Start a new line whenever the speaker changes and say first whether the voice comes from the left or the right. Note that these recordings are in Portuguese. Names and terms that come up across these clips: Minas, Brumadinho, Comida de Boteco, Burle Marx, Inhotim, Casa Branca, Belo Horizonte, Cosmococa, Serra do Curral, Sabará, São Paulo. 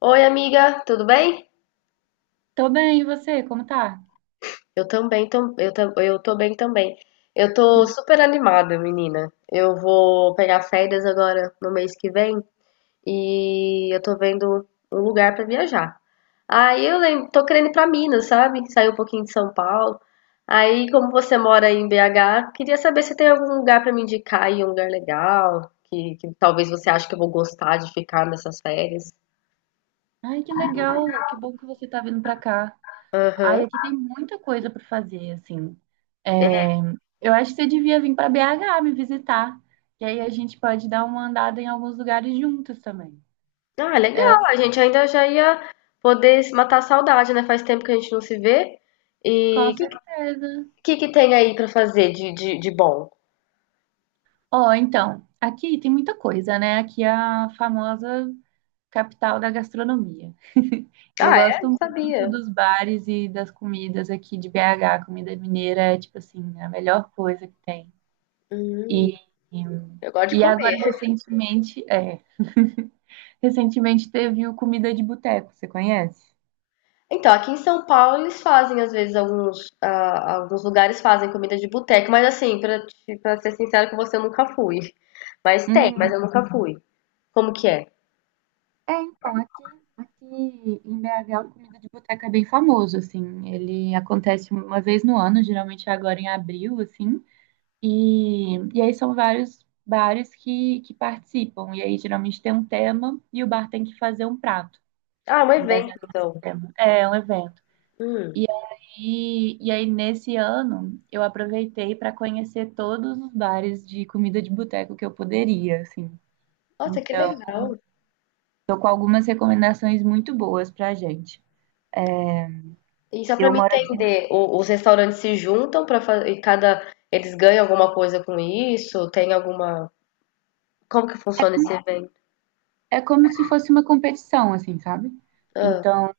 left: Oi, amiga, tudo bem?
right: Tô bem, e você? Como tá?
left: Eu também, eu tô bem também. Eu tô super animada, menina. Eu vou pegar férias agora no mês que vem e eu tô vendo um lugar pra viajar. Tô querendo ir pra Minas, sabe? Sair um pouquinho de São Paulo. Aí, como você mora aí em BH, queria saber se tem algum lugar pra me indicar aí, um lugar legal, que talvez você ache que eu vou gostar de ficar nessas férias.
right: Ai, que legal! Que bom que você tá vindo pra cá. Ai,
left: Aham.
right: aqui tem muita coisa pra fazer, assim. É, eu acho que você devia vir pra BH me visitar, que aí a gente pode dar uma andada em alguns lugares juntos também.
left: Ah,
right: É,
left: legal. A gente ainda já ia poder se matar a saudade, né? Faz tempo que a gente não se vê. E
right: com certeza.
left: que tem aí pra fazer de bom?
right: Ó, então, aqui tem muita coisa, né? Aqui é a famosa capital da gastronomia. Eu
left: Ah, é?
right: gosto
left: Não
right: muito
left: sabia.
right: dos bares e das comidas aqui de BH. Comida mineira é, tipo assim, a melhor coisa que tem. E,
left: Eu gosto de
right: e agora,
left: comer.
right: recentemente, recentemente teve o Comida de Boteco, você conhece?
left: Então, aqui em São Paulo eles fazem, às vezes, alguns lugares fazem comida de boteco, mas assim, pra ser sincero com você, eu nunca fui. Mas tem, mas
right: Hum,
left: eu nunca fui. Como que é?
right: é, então, aqui em BH, o comida de boteca é bem famoso, assim. Ele acontece uma vez no ano, geralmente agora em abril, assim. E aí são vários bares que participam. E aí geralmente tem um tema e o bar tem que fazer um prato
left: Ah, é um evento,
right: baseado nesse
left: então.
right: tema. É, um evento. E aí, nesse ano, eu aproveitei para conhecer todos os bares de comida de boteco que eu poderia, assim.
left: Nossa, que
right: Então,
left: legal.
right: tô com algumas recomendações muito boas pra gente.
left: E só para
right: Eu
left: me
right: moro aqui.
left: entender, os restaurantes se juntam para fazer e cada eles ganham alguma coisa com isso? Tem alguma... Como que funciona esse evento?
right: É como se fosse uma competição, assim, sabe?
left: Ah,
right: Então,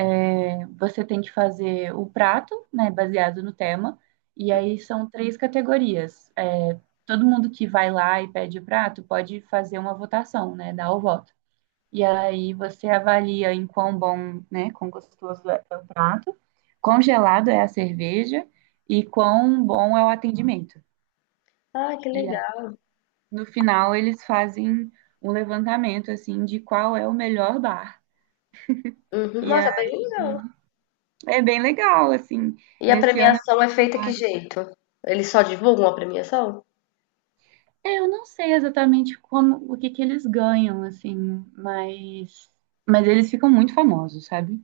right: é, você tem que fazer o prato, né, baseado no tema. E aí, são três categorias. É, todo mundo que vai lá e pede o prato pode fazer uma votação, né, dar o voto. E aí você avalia em quão bom, né, quão gostoso é o prato, quão gelado é a cerveja e quão bom é o atendimento.
left: ah, que
right: E aí,
left: legal.
right: no final eles fazem um levantamento assim de qual é o melhor bar.
left: Uhum.
right: E
left: Nossa, é bem
right: aí
left: legal.
right: é bem legal assim.
left: E a
right: Nesse ano eu
left: premiação é
right: fui
left: feita que
right: vários.
left: jeito? Eles só divulgam a premiação?
right: É, eu não sei exatamente como o que que eles ganham assim, mas mas eles ficam muito famosos, sabe?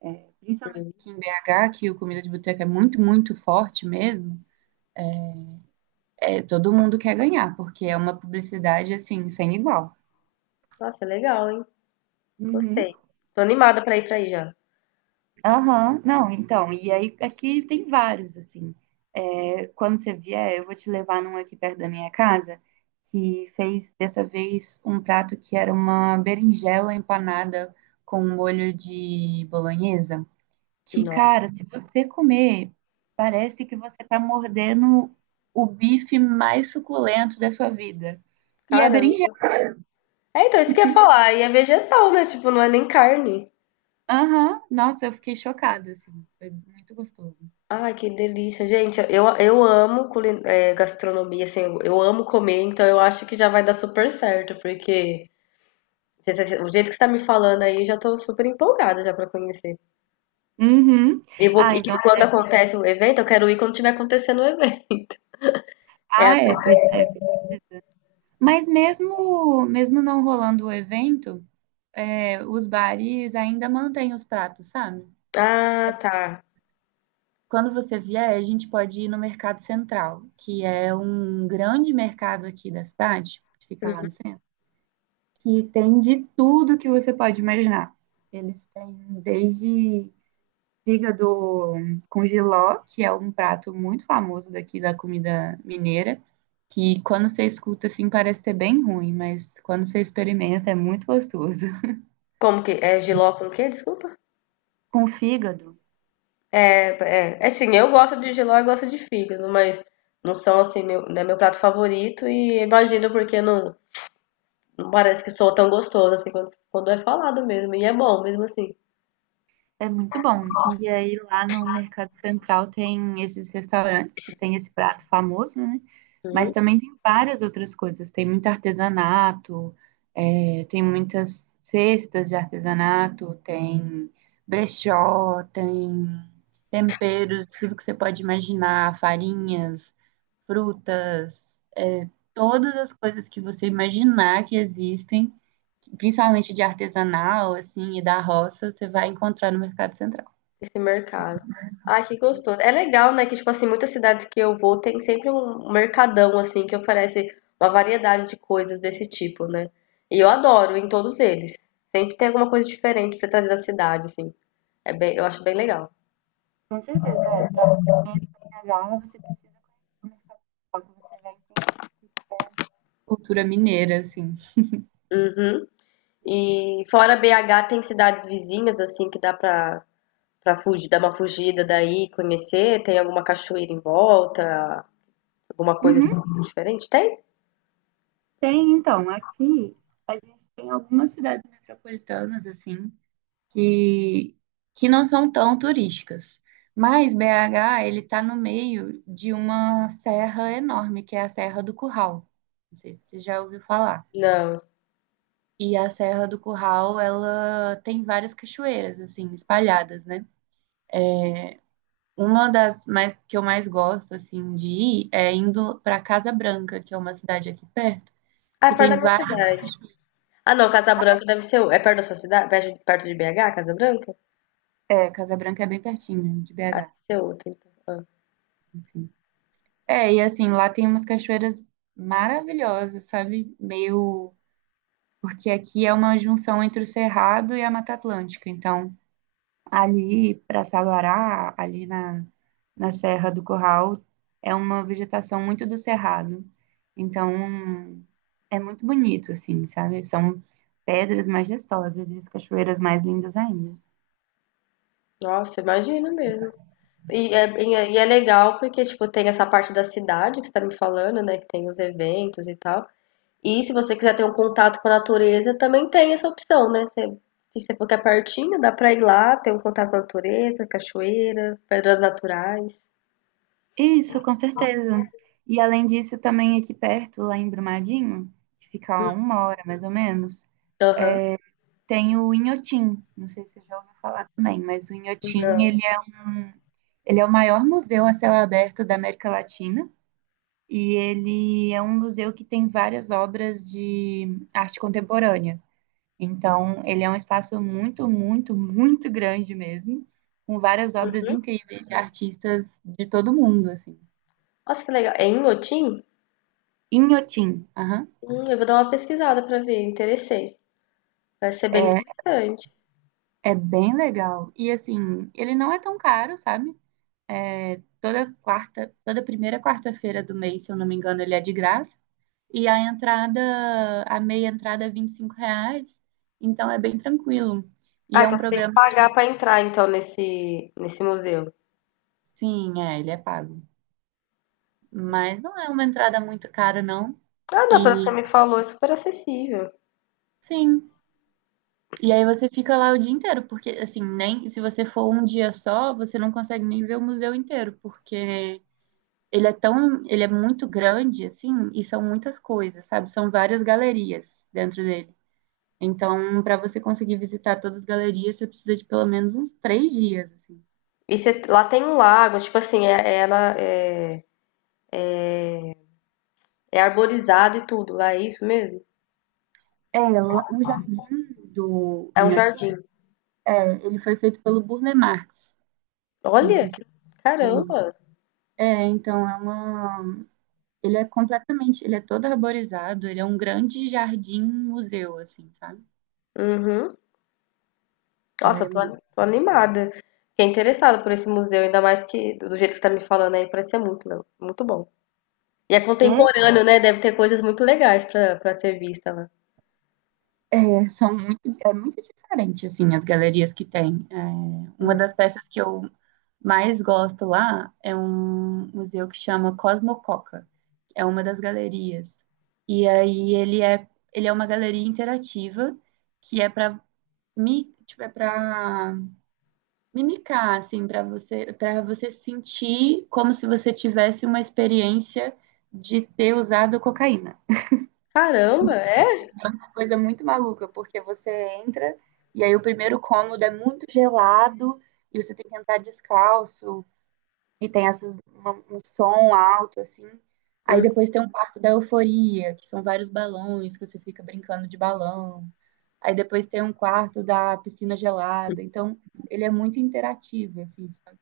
right: É, principalmente aqui em BH, que o Comida de Boteca é muito, muito forte mesmo, é, todo mundo quer ganhar, porque é uma publicidade, assim, sem igual.
left: Nossa, legal, hein?
right: Uhum.
left: Gostei. Tô animada pra ir pra aí já.
right: Aham, não, então, e aí aqui tem vários, assim. É, quando você vier, eu vou te levar num aqui perto da minha casa, que fez dessa vez um prato que era uma berinjela empanada com molho de bolonhesa. Que,
left: Nossa,
right: cara, se você comer, parece que você tá mordendo o bife mais suculento da sua vida. E é berinjela.
left: caramba. É, então, isso que eu ia falar. E é vegetal, né? Tipo, não é nem carne.
right: Aham, nossa, eu fiquei chocada, assim. Foi muito gostoso.
left: Ai, que delícia. Gente, eu, gastronomia, assim, eu amo comer, então eu acho que já vai dar super certo, porque o jeito que você tá me falando aí, eu já tô super empolgada já pra conhecer.
right: Uhum.
left: E vou,
right: Ah,
left: e
right: então,
left: quando
right: já que...
left: acontece o evento, eu quero ir quando tiver acontecendo o evento. É,
right: Ah, é, pois é. Com certeza. Mas mesmo, mesmo não rolando o evento, é, os bares ainda mantêm os pratos, sabe?
left: ah, tá.
right: Quando você vier, a gente pode ir no Mercado Central, que é um grande mercado aqui da cidade, que fica lá no centro. Que tem de tudo que você pode imaginar. Eles têm desde fígado com giló, que é um prato muito famoso daqui da comida mineira, que quando você escuta assim parece ser bem ruim, mas quando você experimenta é muito gostoso.
left: Como que, é jiló com o quê? Desculpa.
right: Com fígado,
left: É, é assim, eu gosto de giló e gosto de fígado, mas não são assim, meu, não é meu prato favorito e imagino porque não, não parece que soa tão gostoso assim quando é falado mesmo. E é bom mesmo assim.
right: é muito bom. E aí lá no Mercado Central tem esses restaurantes que tem esse prato famoso, né? Mas
left: Uhum.
right: também tem várias outras coisas. Tem muito artesanato, é, tem muitas cestas de artesanato, tem brechó, tem temperos, tudo que você pode imaginar, farinhas, frutas, todas as coisas que você imaginar que existem, principalmente de artesanal, assim, e da roça, você vai encontrar no Mercado Central.
left: Esse mercado. Ai, que gostoso. É legal, né? Que, tipo assim, muitas cidades que eu vou tem sempre um mercadão, assim, que oferece uma variedade de coisas desse tipo, né? E eu adoro em todos eles. Sempre tem alguma coisa diferente pra você trazer da cidade, assim. É bem, eu acho bem legal.
right: Com certeza, é. Para você conhecer Cagá, você precisa conhecer o mercado local, que você vai entender. Cultura mineira, assim.
left: Uhum. E fora BH, tem cidades vizinhas, assim, pra fugir, dar uma fugida daí, conhecer? Tem alguma cachoeira em volta? Alguma coisa
right: Uhum.
left: assim diferente? Tem?
right: Tem, então, aqui a gente tem algumas cidades metropolitanas, assim, que, que não são tão turísticas. Mas BH, ele tá no meio de uma serra enorme, que é a Serra do Curral. Não sei se você já ouviu falar.
left: Não.
right: E a Serra do Curral, ela tem várias cachoeiras, assim, espalhadas, né? Uma das mais que eu mais gosto assim de ir é indo para Casa Branca, que é uma cidade aqui perto,
left: Ah, é
right: que
left: perto da
right: tem
left: minha
right: várias.
left: cidade. Ah, não, Casa Branca deve ser. É perto da sua cidade? Perto de BH, Casa Branca?
right: É, Casa Branca é bem pertinho né, de
left: Ah, deve
right: BH,
left: ser outra.
right: enfim. É, e assim, lá tem umas cachoeiras maravilhosas, sabe? Meio. Porque aqui é uma junção entre o Cerrado e a Mata Atlântica. Então, ali para Sabará, ali na Serra do Curral, é uma vegetação muito do cerrado. Então, é muito bonito, assim, sabe? São pedras majestosas e as cachoeiras mais lindas ainda.
left: Nossa, imagina mesmo. E é legal porque, tipo, tem essa parte da cidade que você tá me falando, né? Que tem os eventos e tal. E se você quiser ter um contato com a natureza, também tem essa opção, né? Você, se você for que é pertinho, dá pra ir lá, ter um contato com a natureza, cachoeira, pedras naturais.
right: Isso, com certeza. E além disso, também aqui perto, lá em Brumadinho, que fica a 1 hora mais ou menos,
left: Aham.
right: tem o Inhotim. Não sei se você já ouviu falar também, mas o Inhotim, ele é, um, ele é o maior museu a céu aberto da América Latina. E ele é um museu que tem várias obras de arte contemporânea. Então, ele é um espaço muito, muito, muito grande mesmo, com várias obras incríveis de artistas de todo mundo, assim.
left: Nossa, que legal. É em Inhotim?
right: Inhotim, aham.
left: Eu vou dar uma pesquisada pra ver, interessei. Vai ser bem
right: É,
left: interessante.
right: é bem legal. E assim, ele não é tão caro, sabe? É, toda quarta, toda primeira quarta-feira do mês, se eu não me engano, ele é de graça. E a entrada, a meia entrada é 25 reais, então é bem tranquilo. E
left: Ah,
right: é um
left: então você tem que
right: programa que,
left: pagar pra entrar então nesse museu.
right: sim, é, ele é pago. Mas não é uma entrada muito cara, não.
left: Ah, não, pelo que você
right: E
left: me falou, é super acessível.
right: sim. E aí você fica lá o dia inteiro, porque assim, nem se você for um dia só, você não consegue nem ver o museu inteiro, porque ele é tão, ele é muito grande, assim, e são muitas coisas, sabe? São várias galerias dentro dele. Então, para você conseguir visitar todas as galerias, você precisa de pelo menos uns 3 dias, assim.
left: E você... lá tem um lago, tipo assim, é, é arborizado e tudo, lá é isso mesmo?
right: É, lá- o jardim do
left: É um
right: Inhotim,
left: jardim.
right: é, ele foi feito pelo Burle Marx. Não
left: Olha,
right: sei se você também.
left: caramba.
right: É, então é uma. Ele é completamente, ele é todo arborizado, ele é um grande jardim museu, assim, sabe?
left: Uhum.
right: Lá
left: Nossa,
right: é muito.
left: tô animada. Fiquei interessada por esse museu, ainda mais que do jeito que você tá me falando aí, parece ser muito bom. E é
right: É,
left: contemporâneo, né? Deve ter coisas muito legais pra ser vista lá.
right: é, são muito, é muito diferente, assim, as galerias que tem. É, uma das peças que eu mais gosto lá é um museu que chama Cosmococa. É uma das galerias. E aí ele é uma galeria interativa que é para mi, tipo, é para mimicar, assim, para você sentir como se você tivesse uma experiência de ter usado cocaína.
left: Caramba, é?
right: Coisa muito maluca, porque você entra e aí o primeiro cômodo é muito gelado e você tem que entrar descalço e tem essas, uma- um som alto, assim. Aí
left: Hum.
right: depois tem um quarto da euforia, que são vários balões, que você fica brincando de balão. Aí depois tem um quarto da piscina gelada. Então, ele é muito interativo, assim. Sabe?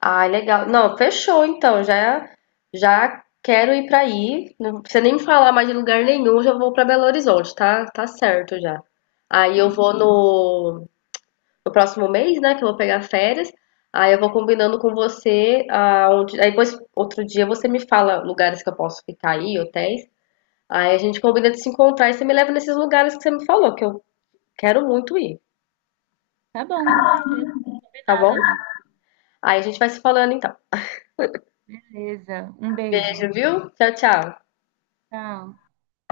left: Ah, legal. Não, fechou então. Já quero ir pra aí. Não precisa nem me falar mais de lugar nenhum, já vou pra Belo Horizonte, tá? Tá certo já. Aí eu vou no, no próximo mês, né, que eu vou pegar férias. Aí eu vou combinando com você aonde, aí depois outro dia você me fala lugares que eu posso ficar aí, hotéis. Aí a gente combina de se encontrar e você me leva nesses lugares que você me falou, que eu quero muito ir,
right: Tá bom, com certeza.
left: tá
right: Combinado,
left: bom?
right: amiga.
left: Aí a gente vai se falando então.
right: Beleza. Um beijo.
left: Beijo, viu? Tchau, tchau.
right: Tchau.